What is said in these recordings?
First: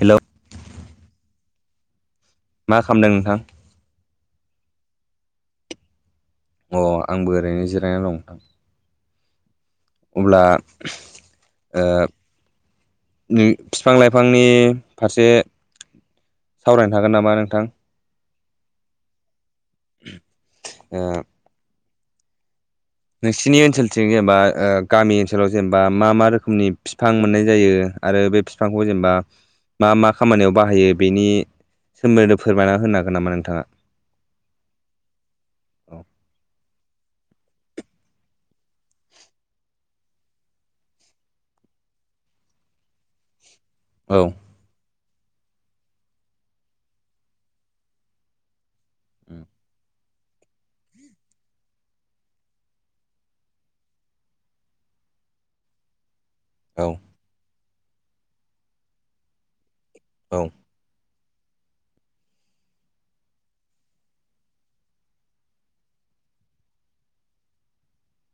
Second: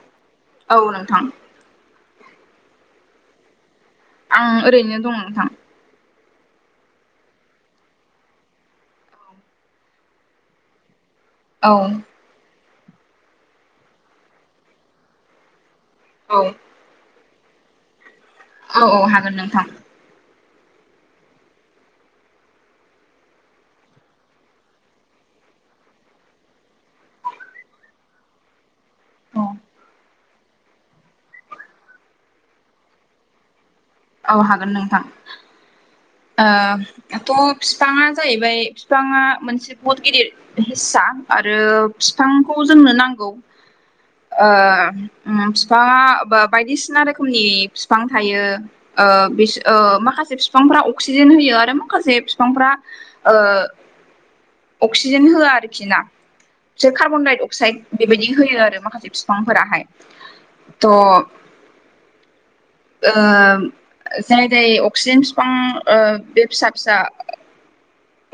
Hello औ नोंथां मा खामदों नोंथां। आं ओरैनो दं नोंथां। अ आंबो ओरैनो जिरायनानै दं नोंथां। अब्ला। औ। बि फिफां लाइफांनि फारसे औ सावरायनो हागोन नामा नोंथां। नोंथां। औ औ हागोन नोंथां। ओ। नोंसिनि ओनसोलथिं जेनेबा ओ गामि ओनसोलाव जेनेबा मा मा रोखोमनि फिफां मोननाय जायो। आरो बे फिफांखौ जेनेबा औ मा मा खामानियाव बाहायो बेनि सोमोन्दैनै फोरमायना होनो हागोन नामा नोंथाङा। औ हागोन नोंथां औ ओ। थह फिफाङा जाहैबाय फिफाङा मोनसे बहुद गिदिर हिस्सा आरो फिफाङाथ फिफांखौ जोंनो नांगौ ओ। उम फिफाङा बायदिसिना रोखोमनि फिफां थायो। ओ बिस ओ माखासे। माखासे फिफांफ्रा अक्सिजेन होयो आरो माखासे फिफांफ्रा अक्सिजेन होआ आरोखि ना। औ बिसोर कार्बनडाय अक्साइड बेबायदि होयो आरो माखासे फिफां फोराहाय औ त ओम। जेरै जाय अक्सिजेन फिफां बे फिसा फिसा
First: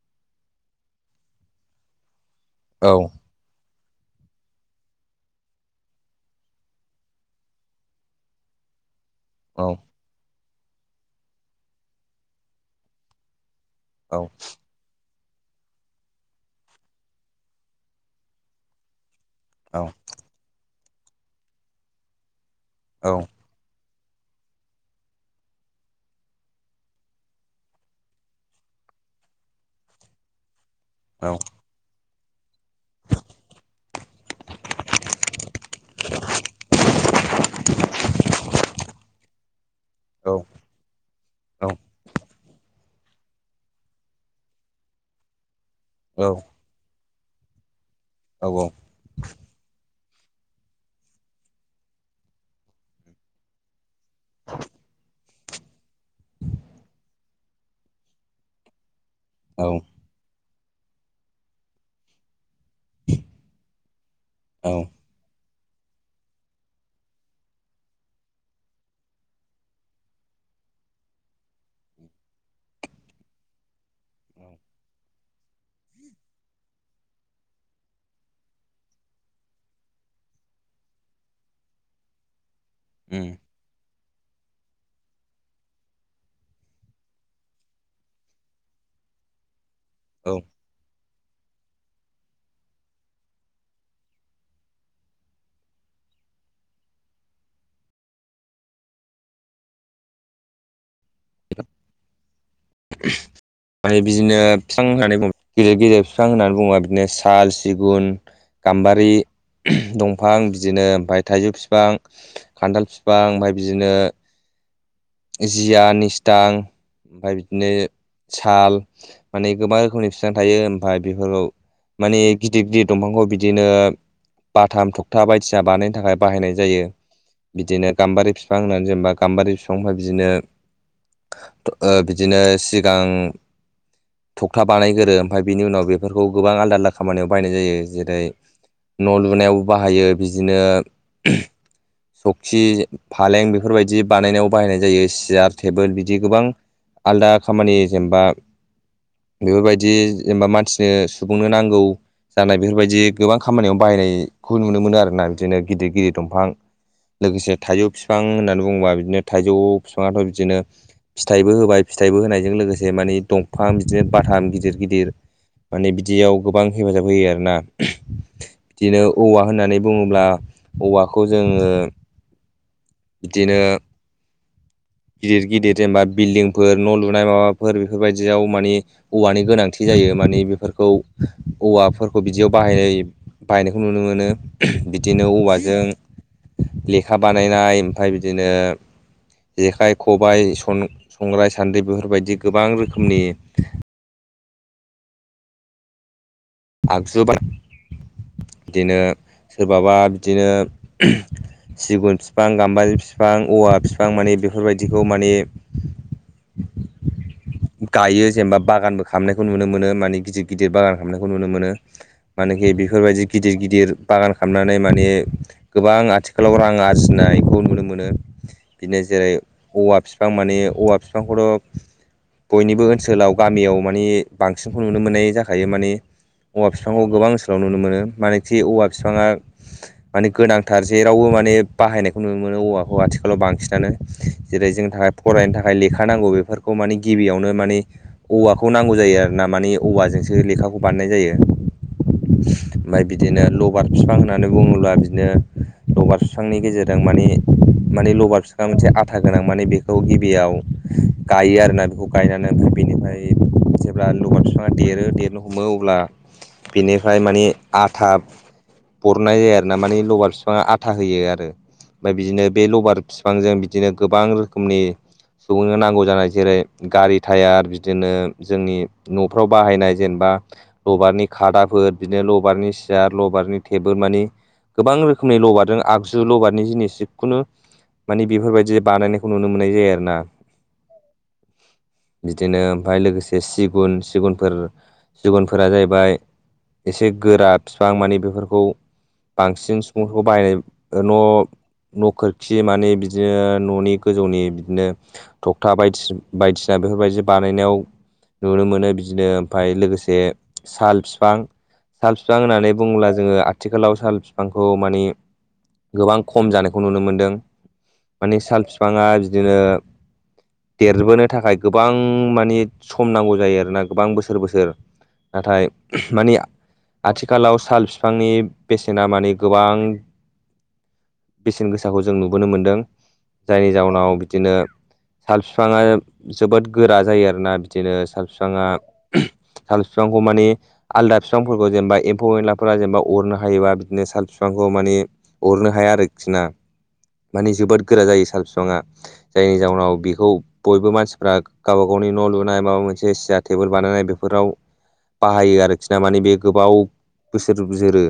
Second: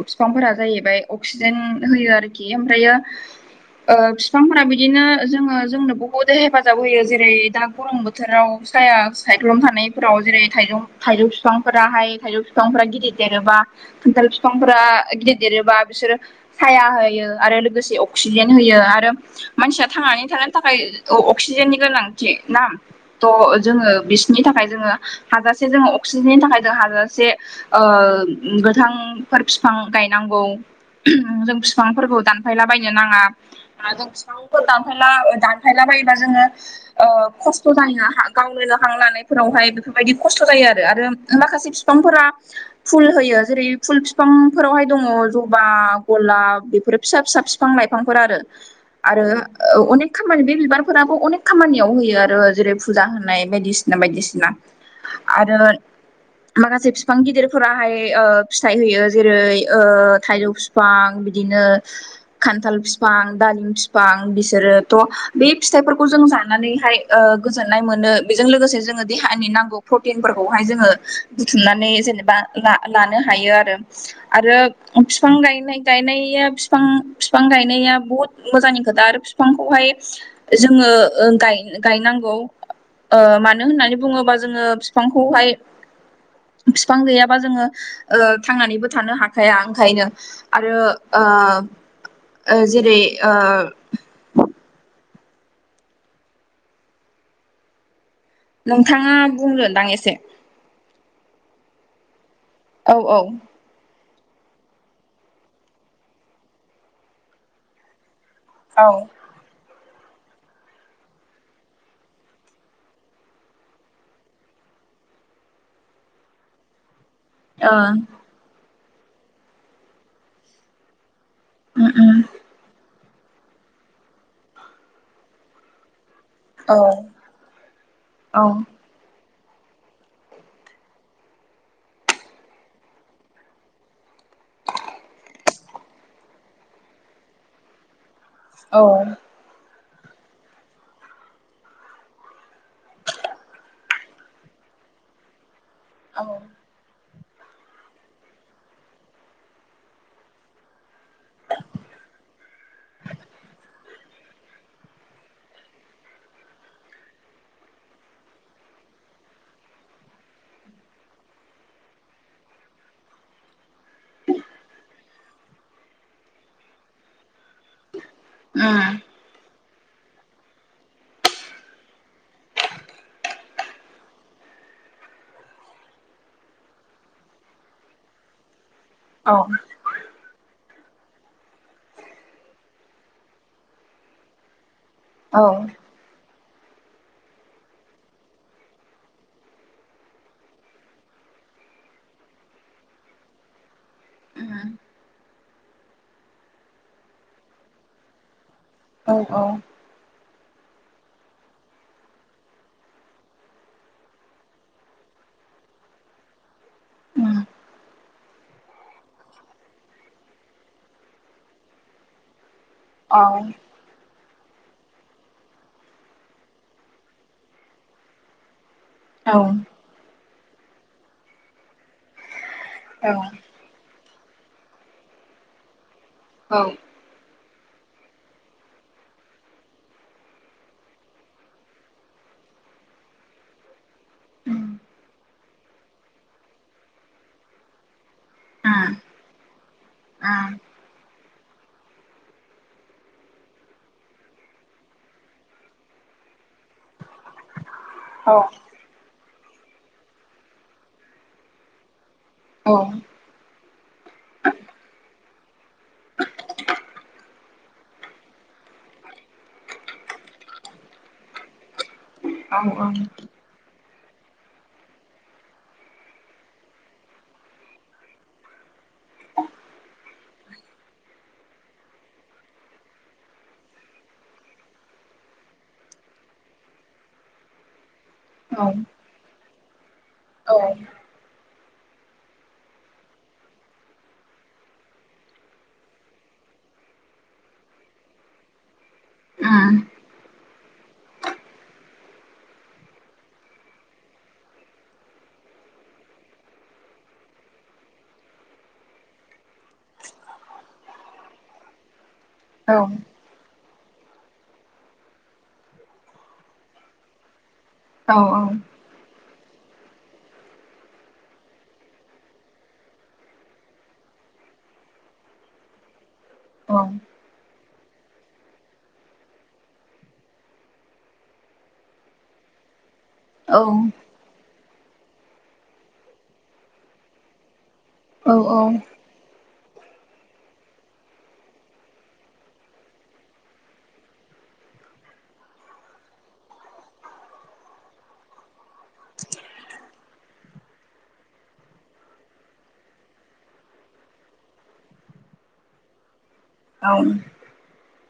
फिफांफोरा जाहैबाय अक्सिजेन होयो आरोखि औ ओमफ्रायो ओ फिफांफोरा बिदिनो जोङो जोंनो बहुद हेफाजाब होयो जेरै दा गरम बोथोराव साया सायख्लुम थानायफोराव जेरै थाइजौ थाइजौ फिफांफोराहाय थाइजौ फिफांफोरा गिदिर देरोबा औ खान्थाल फिफांफोरा गिदिर देरोबा बिसोरो साया होयो आरो लोगोसे अक्सिजेन होयो आरो। मानसिया थांनानै थानो थाखाय अक्सिजेननि गोनांथि ना औ त जोङो बिसिनि थाखाय जोङो हाजासे जोङो अक्सिजेननि थाखाय जों हाजासे ओ गोथां। थां फोर फिफां गायनांगौ जों फिफांफोरखौ। दानफायलाबायनो नाङा आरो फिफांफोर दानफायला दानफायला बायोबा जोङो ओ। खस्थ जायो हा गाव [unintelligible] हां लानायफोरावहाय बेफोरबायदि औ खस्थ जायो आरो माखासे फिफांफोरा। फुल होयो जेरै फुल फिफांफोरावहाय दङ जबा गलाब बेफोर। फिसा फिसा फिफां लाइफांफोर आरो आरो अनेक। न खामानि बे बिबारफोराबो अनेक खामानियाव होयो आरो जेरै फुजा होनाय बायदिसिना। बायदिसिना। आरो माखासे फिफां गिदिरफोराहाय ओ फिथाइ होयो। जेरै औ ओ थायजौ फिफां बिदिनो। खान्थाल फिफां दालिम फिफां औ बिसोरोथ बे। फिथाइफोरखौ जों जानानैहाय ओ गोजोननाय मोनो। बेजों लोगोसे जोंङो देहानि नांगौ प्रटिनफोरखौहाय जोंङो बुथुमनानै जेनेबा लानो। हायो आरो आरो बिफां गायनाया बिफां गायनाया बहुद मोजांनि खोथा आरो बिफांखौहाय जोंङो ओ गाय-गायनांगौ ओ मानो होननानै बुंङोबा जोङो बिफांखौहाय बिफां गैयाबा जोङो थांनानैबो थानो हाखाया ओंखायनो औ आरो ओ जेरै ओ नोंथांङा बुं गोनदां एसे औ औ औ बिदिनो बिफां होननानै बुंङो गिदिर गिदिर बिफां होननानै बुंङोबा बिदिनो साल, सिगुन औ गाम्बारि दंफां बिदिनो ओमफफ्राय थाइजौ बिफां खान्थाल फिफां ओमफ्राय बिदिनो जियानिस फिथां ओमफ्राय बिदिनो ओ साल माने गोबां रोखोमनि फिथां थायो ओमफ्राय बेफोरखौ उम माने उम गिदिर गिदिर दंफांखौ बिदिनो बाथाम थखथा बायदिसिना बानायनो थाखाय बाहायनाय औ जायो बिदिनो गाम्बारि औ बिफां होननानै जेनेबा गाम्बारि बिफांनिफ्रायाय बिदिनो बिदिनो सिगां थखथा बानायगोरो ओमफ्राय बिनि उनाव बेफोरखौ गोबां आलदा आलदा खामानियाव बायनाय जायो जेरै औ न' लुनायावबो बाहायो बिदिनो सखि फालें बेफोरबायदि बानायनायाव बाहायनाय जायो सियार, टेबोल दि उम गोबां आलदा खामानि जेनेबा बेफोरबायदि जेनेबा मानसिनो सुबुंनो नांगौ जानाय बेफोरबायदि गोबां खामानियाव बाहायनायखौ नुनो मोनो आरोना बिदिनो गिदिर गिदिर दंफां लोगोसे थाइजौ बिफां होननानै बुंङोबा बिदिनो थाइजौ बिफांङाथ' बिदिनो फिथाइबो होबाय फिथाइबो होनायजों लोगोसे माने दंफां बिदिनो बाथाम गिदिर गिदिर माने बिदियाव गोबां हेफाजाब होयो आरोना औ बिदिनो औवा होननानै बुंङोब्ला औवाखौ जोंङो बिदिनो गिदिर गिदिर जेनबा बिल्डिंफोर न' लुनाय माबाफोर बेफोरबायदियाव मानि औ उम औ औवानि गोनांथि जायो माने बेफोर खौ औवाफोरखौ बिदियाव बाहायनाय बाहायनायखौ नुनो मोनो। बिदिनो औ उम औवाजों लेखा बानायनाय ओमफफ्राय बिदिनो जेखाइ, खबाइ, संग्राय, सान्द्रि बेफोरबायदि गोबां रोखोमनि आगजु बाय बिदिनो औ औ सोरबाबा बिदिनो सिगुन बिफां गाम्बारि फिफां औवा बिफां माने बेफोरबायदिखौ माने औ गायो जेनेबा बागानबो खालामनायखौ नुनो मोनो माने गिदिर गिदिर बागान खालामनायखौ नुनो मोनो माने आरोखि बेफोरबायदि गिदिर गिदिर बागान खालामनानै माने गोबां आथिखालाव रां आरजिनायखौ नुनो मोनो। बिनो जेरै औवा बिफां माने औवा बिफांखौथ' बयनिबो ओनसोलाव गामियाव माने बांसिनखौ नुनो मोननाय जाखायो माने हौवा बिफांखौ गोबां नुनो मोनो मानोखि औवा बिफाङा माने गोनांथार जेरावबो माने बाहायनायखौ नुनो मोनो औवाखौ आथिखालाव बांसिनानो उम जेरै जोंनि थाखाय फरायनो थाखाय लेखा नांगौ बेफोरखौ माने गिबियावनो माने औवाखौ नांगौ उम जायो आरो ना माने उम औ औवाजोंसो लेखाखौ बानायनाय जायो। ओमफ्राय बिदिनो लबार बिफां होननानै बुंङोब्ला बिदिनो लगार सुस्रांनि गेजेरजों माने माने औ लबार बिफां आं मोनसे आथा गोनां माने बेखौ गिबियाव गायो आरोना बेखौ गायनानै ओमफ्राय औ उम बेनिफ्राय जों अब्ला लबार बिफांङा देरो देरनो हमो अब्ला बिनिफ्राय माने आथा बरननाय जायो आरो ना माने लबार बिफाङा आथा होयो आरो। ओमफ्राय बिदिनो औ बे औ लबार बिफांजों बिदिनो गोबां रोखोमनि सुबुंनो नांगौ जानाय जेरै- गारि टायार बिदिनो जोंनि न'फ्राव बाहायनाय जेनेबा लबारनि खादा फोर, बिदिनो लबारनि सियार, लबारनि टेबोल मानि गोबां रोखोमनि लबारदों आगजु लबारनि जिनिस जिखुनु मानि औ बेफोरबायदि बानायनायखौ नुनो मोननाय जायो आरो ना। औ [inaudible] बिदिनो ओमफ्राय लोगोसे सिगुन, सिगुनफोर सिगुनफोरा जाहैबाय एसे गोरा बिफां माने बेफोरखौ बांसिन सुबुंफोरखौ बाहायनाय ओ न नखोरखि मानि, बिदिनो ननि गोजौनि बिदिनो थखथा बायदिसि बायदिसिना बेफोरबायदि बानायनायाव नुनो मोनो बिदिनो ओमफ्राय लोगोसे साल बिफां, साल बिफां होननानै बुंङोब्ला जोंङो आथिखालाव साल बिफांखौ मानि गोबां खम जानायखौ नुनो मोनदों माने साल बिफांङा बिदिनो देर बोनो थाखाय गोबां मानि सम नांगौ जायो आरोना, गोबां बोसोर बोसोर नाथाय माने आथिखालाव साल बिफांनि बेसेना मानि गोबां बेसेन गोसाखौ जों नुबोनो मोनदों। जायनि जाउनाव बिदिनो साल बिफांङा जोबोद गोरा जायो आरोना। बिदिनो साल बिफांङा साल बिफांखौ माने आलदा बिफांफोरखौ जेनेबा एम्फौ एनलाफोरा जेनेबा अरनो हायोबा बिदिनो साल बि फांखौ मानि अरनो हाया आरोखि ना। माने जोबोद गोरा जायो साल बिफांङा जायनि जाउनाव बेखौ बयबो मानसिफ्रा गावबा गावनि न लुनाय माबा मोनसे सियार टेबोल बानायनाय बेफोराव बाहायो आरोखि ना माने बे गोबाव औ बोसोर जोरो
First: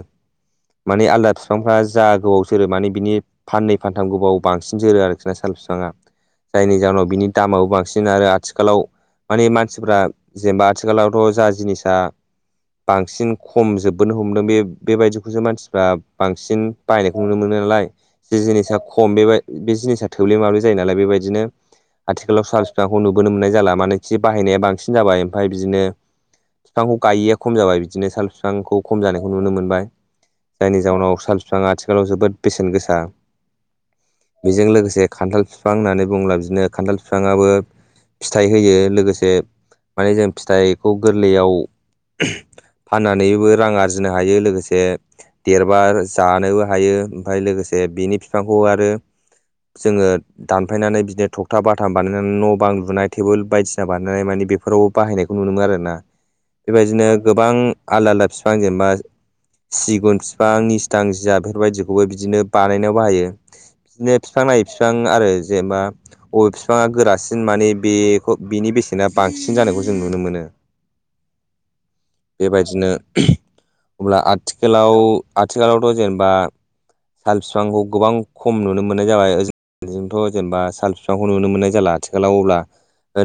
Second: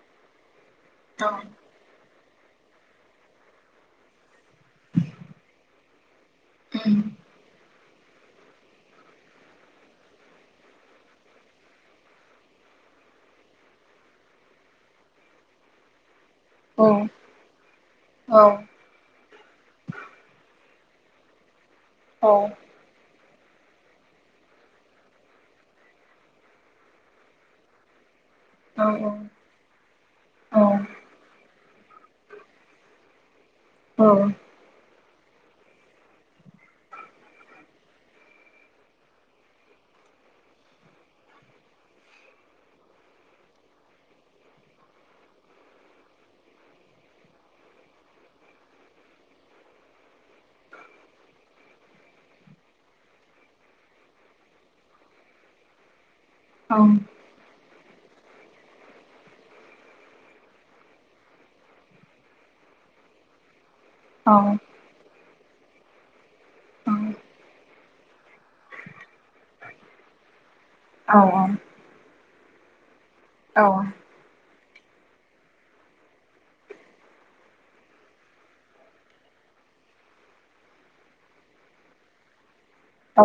माने आलदा औ बिफांफ्रा जा गोबाव जोरो माने बिनि फाननै फानथाम गोबाव बांसिन जोरो आरोखि ना साल बिफाङा। औ जायनि जाहोनाव बिनि दामाबो बांसिन आरो आथिखालाव माने मानसिफ्रा जेनेबा आथिखालावथ जा जिनिसा बांसिन खम जोबबोनो हमदों बे बेबायदिखौसो मानसिफ्रा बांसिन बायनायखौ नुनो मोनो नालाय जे जिनिसा खम बे बे जिनिसा थोब्ले माब्ले जायोनालाय, आथिखालाव बोनो मोननाय जाला मानोखि बाहायनाया बांसिन जाबाय ओमफ्राय बिदिनो बिफांखौ गायैया खम जाबाय बिदिनो साल बि फांखौ खम जानायखौ नुनो मोनबाय जायनि जााहनाव साल बिफां आथिखा- लाव जोबोद बेसेन गोसा। बेजों लोगोसे खान्थाल बिफां होननानै बुब्ला बिदिनो खान्थाल फिफां आबो फिथाइ होयो लोगोसे माने जों फिथाइखौ गोरलैयाव [inaudible] फाननानैबो रां आरजिनो हायो लोगोसे देरब जानोबो हायो। ओमफ्राय लोगोसे बिनि बिफांखौ आरो जोंङो दानफायनानै बिदिनो थकथा बा थाम बानायनानै न बां लुनाय, टेबोल बायदिसिना बानायनाय मानि बेफोराव बाहायनायखौ नुनो मोनो आरो ना। बेबायदिनो गोबां आलदा आलदा बिफां जेनेबा सिगुन बिफां निस्थां जिया बेफोरबायदिखौबो बिदिनो बानायनायाव बाहायो बिदिनो बिफां नायै बिफां आरो जेनेबा बबे फि फाङा गोरासिन माने बेखौ बिनि बेसेना बांसिन जानायखौ जों नुनो मोनो। औ औ बेबायदिनो औ अब्ला आथिखालाव आथिखालावथ जेनेबा साल बिफांखौ गोबां खम नुनो मोननाय जाबाय होजोंथ' जेनेबा साल बिफांखौ नुनो मोननाय जाला आथिखालाव अब्ला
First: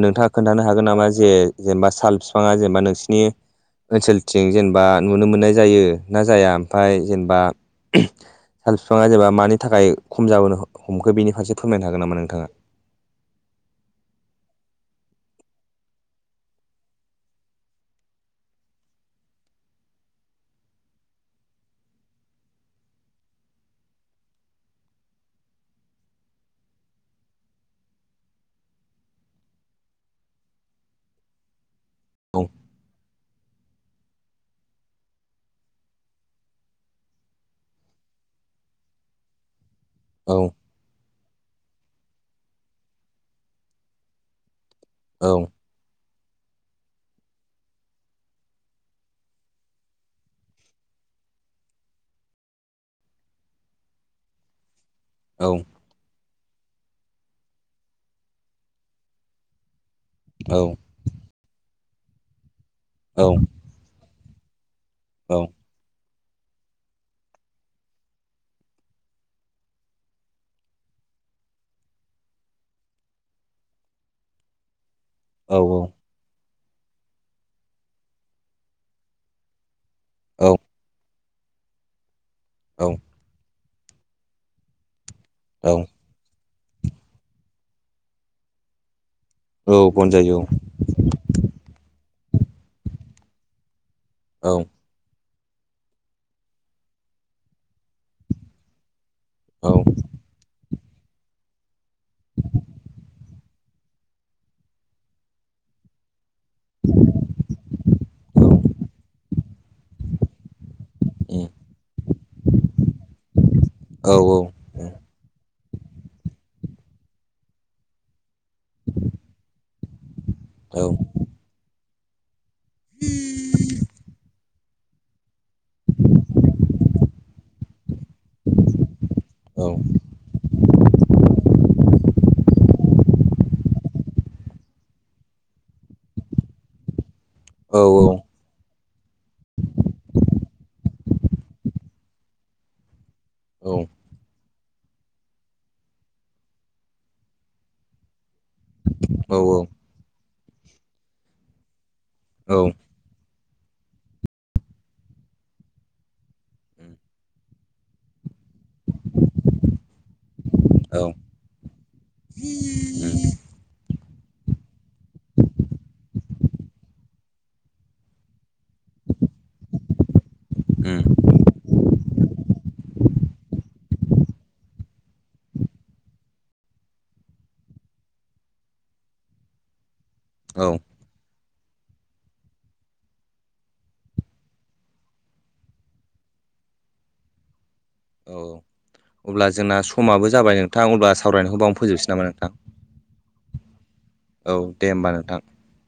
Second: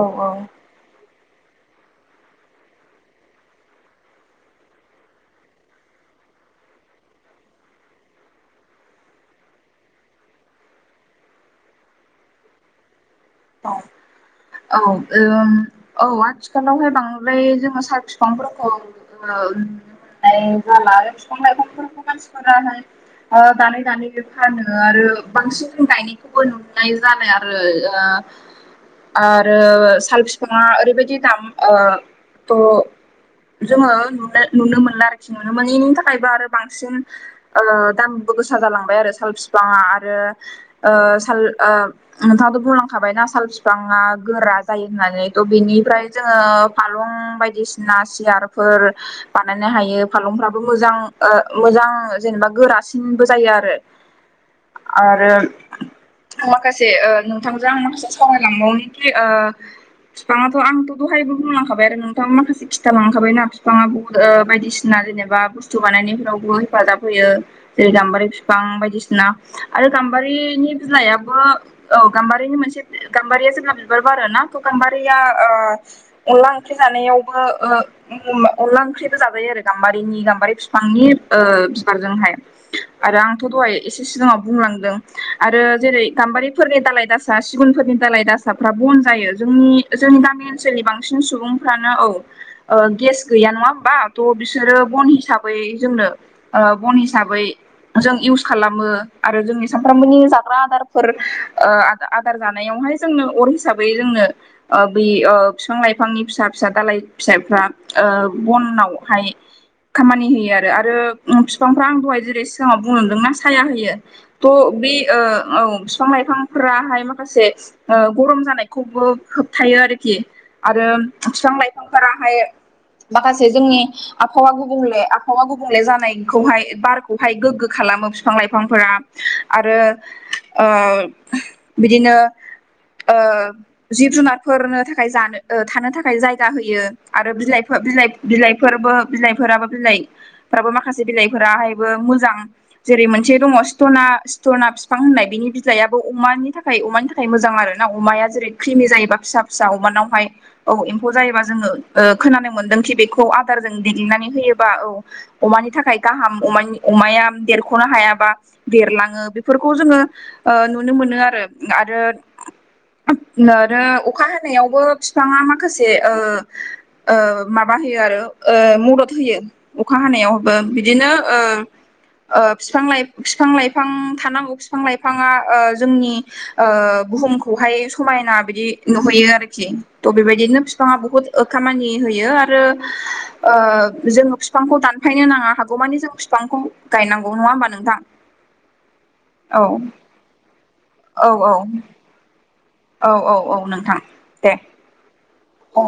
नोंथांङा खोन्थानो हागोन नामा जे जेनेबा साल बिफांङा जेनेबा नोंसिनि ओनसोलथिं जेनेबा नुनो मोननाय जायो ना जाया ओमफाय जेनबा साल बिफांङा जेनेबा मानि थाखाय खम जाबोनो हमखो बेनि फारसे फोरमायनो हागोन नामा नोंथाङा? औ औ औ आथिखालावहाय बांद्राय जोंङो साल बिफांफोरखौ ओ नुनाय जाला आरो बिफां - लाइफांफोरखौ मानसिफोराहाय [inaudible] दानै दानै फानो आरो बांसिन गायनायखौबो नुनाय जायो आरो आरो साल बिफांङा ओरैबायदि दाम ओ औ त जोंङो नुनो मोनला आरोखि नुनो मोनैनि थाखायबो आरो बांसिन दाम गोसा जालांबाय आरो साल बिफाङा औ ओ ओ नोंथां बुंलांखाबायना साल बिफांया गोरा जायो होनानै औ त बिनिफ्राय जोंङो फालं बायदिसिना सियारफोर बानायनो हायो फालंफोराबो मोजां ओ मोजां जेनेबा गोरासिनबो जायो आरो [inaudible] आरो औ माखासे नोंथां आं माखासे सावरायलांबावनिखि ओ फिफाङाथ' औ आंथ' दहायबो [unintelligible] बुंलांखाबायना आरो नोंथांङा माखासे औ खिथालांखाबाय ना बिफाङा बु बायदिसिना औ जेनेबा बुस्थु बानायनायफ्रावबो हेफाजाब होयो जेरै गाम्बारि बिफां बायदिसि सिना आरो गाम्बारिनि बिलाइाबो औ गाम्बा बारिनि मोनसे गाम्बारिया जेब्ला बिबार बारोना गाम्बारिया औ अनला ओंख्रि जानायावबो ओ अनला ओंख्रिबो जाजायो आरो गाम्बारि नि औ गाम्बारि बिफांनि ओ बिबारजोंहाय औ आरो आं दहायसे सिगांङाव बुंलांदों आरो औ जेरै गाम्बारिफोरनि दालाय दा सा सिगुनफोरनि दालाय दासाफ्रा बन जायो जोंनि औ जोंनि बनजायो गामि ओनसोलनि बांसिन सुबुंफ्रानो औ ओ गेस गैया नंङा होनबाथ' औ बिसोरो बन हिसा बै जोंनो ओ बन हिसाबै जों इउस खालामो। आरो जोंनि औ सानफ्रामबोनि जाग्रा आदारफोर ओ आदार जानायावहाय जोंनो अर हिसाबै जोंनो बै ओ बिफां लाइफांनि फिसा फिसा दालाय फिसाइफ्रा ओ बनावहाय खामानि होयो आरो आरो बिफांफ्रा आं दहाय जेरै सिगांङाव बुंलांदोंना साया होयो औ त औ बे औ बिफां - लाइफां फ्रा हाय माखासे ओ गरम जानायखौबो होबथायो आरोखि औ आरो बिफां लाइफांफोराहाय माखासे जोंनि आबहावा गुबुंले आबहावा गुबुंले जानायखौहाय बारखौहाय गोग्गो खा मो बिफां - लाइफांफोरा आरो ओ बिदिनो ओ जिब - जुनारफोरनो थाखाय जानो थानो थाखाय जायगा होयो । आरो औ बिलाइफोर बिलाइ बिलाइ फोरबो बिलाइफोराबो बिलाइफोराबो माखासे बिलाइफोराहायबो मोजां जेरै मोनसे दंङ। स्टिनना स्टिना बिफां होननाय बिनि बिलाइया अमानि थाखाय अमानि थाखाय मोजां आरो ना अमाया जेरै क्रिमि जायोबा औ फिसा फिसा अमानावहाय औ एम्फौ जायो जोंङो औ उम औ खोनामोन बे आदारजों देग्लिनानै होयोबा औ अमानि थाखाय गाहाम अमा देरख'नो हायाबा देरलांङो बेफोरखौ जोंङो ओ नुनो मोनो आरो अखा हानायायावबो बिफाङा माखासे ओ ओ मा बांहोयो आरो मदद होयो अखा हानायावबो बिदिनो ओ ओ फिफां लाइफां थानांगौ फाङा ओ जोंनि ओ बुहुमखौहाय समायना बिदि नुहैयो आरोखि। त' बेबायदिनो औ फिफांआ बहुत ओ खामानि होयो आरो ओ जोङो फिफांखौ दानफायनो नाङा हागौमानि जों फि फांखौ गायनांगौ नङा ओमबा नोंथां? औ अब्ला औ जोंना समाबो जाबाय नोंथां अब्ला औ औ सावरायनायखौ बावनो फोजोबसै नामा नोंथां? औ औ औ नोंथां औ दे ओमबा नोंथां। औ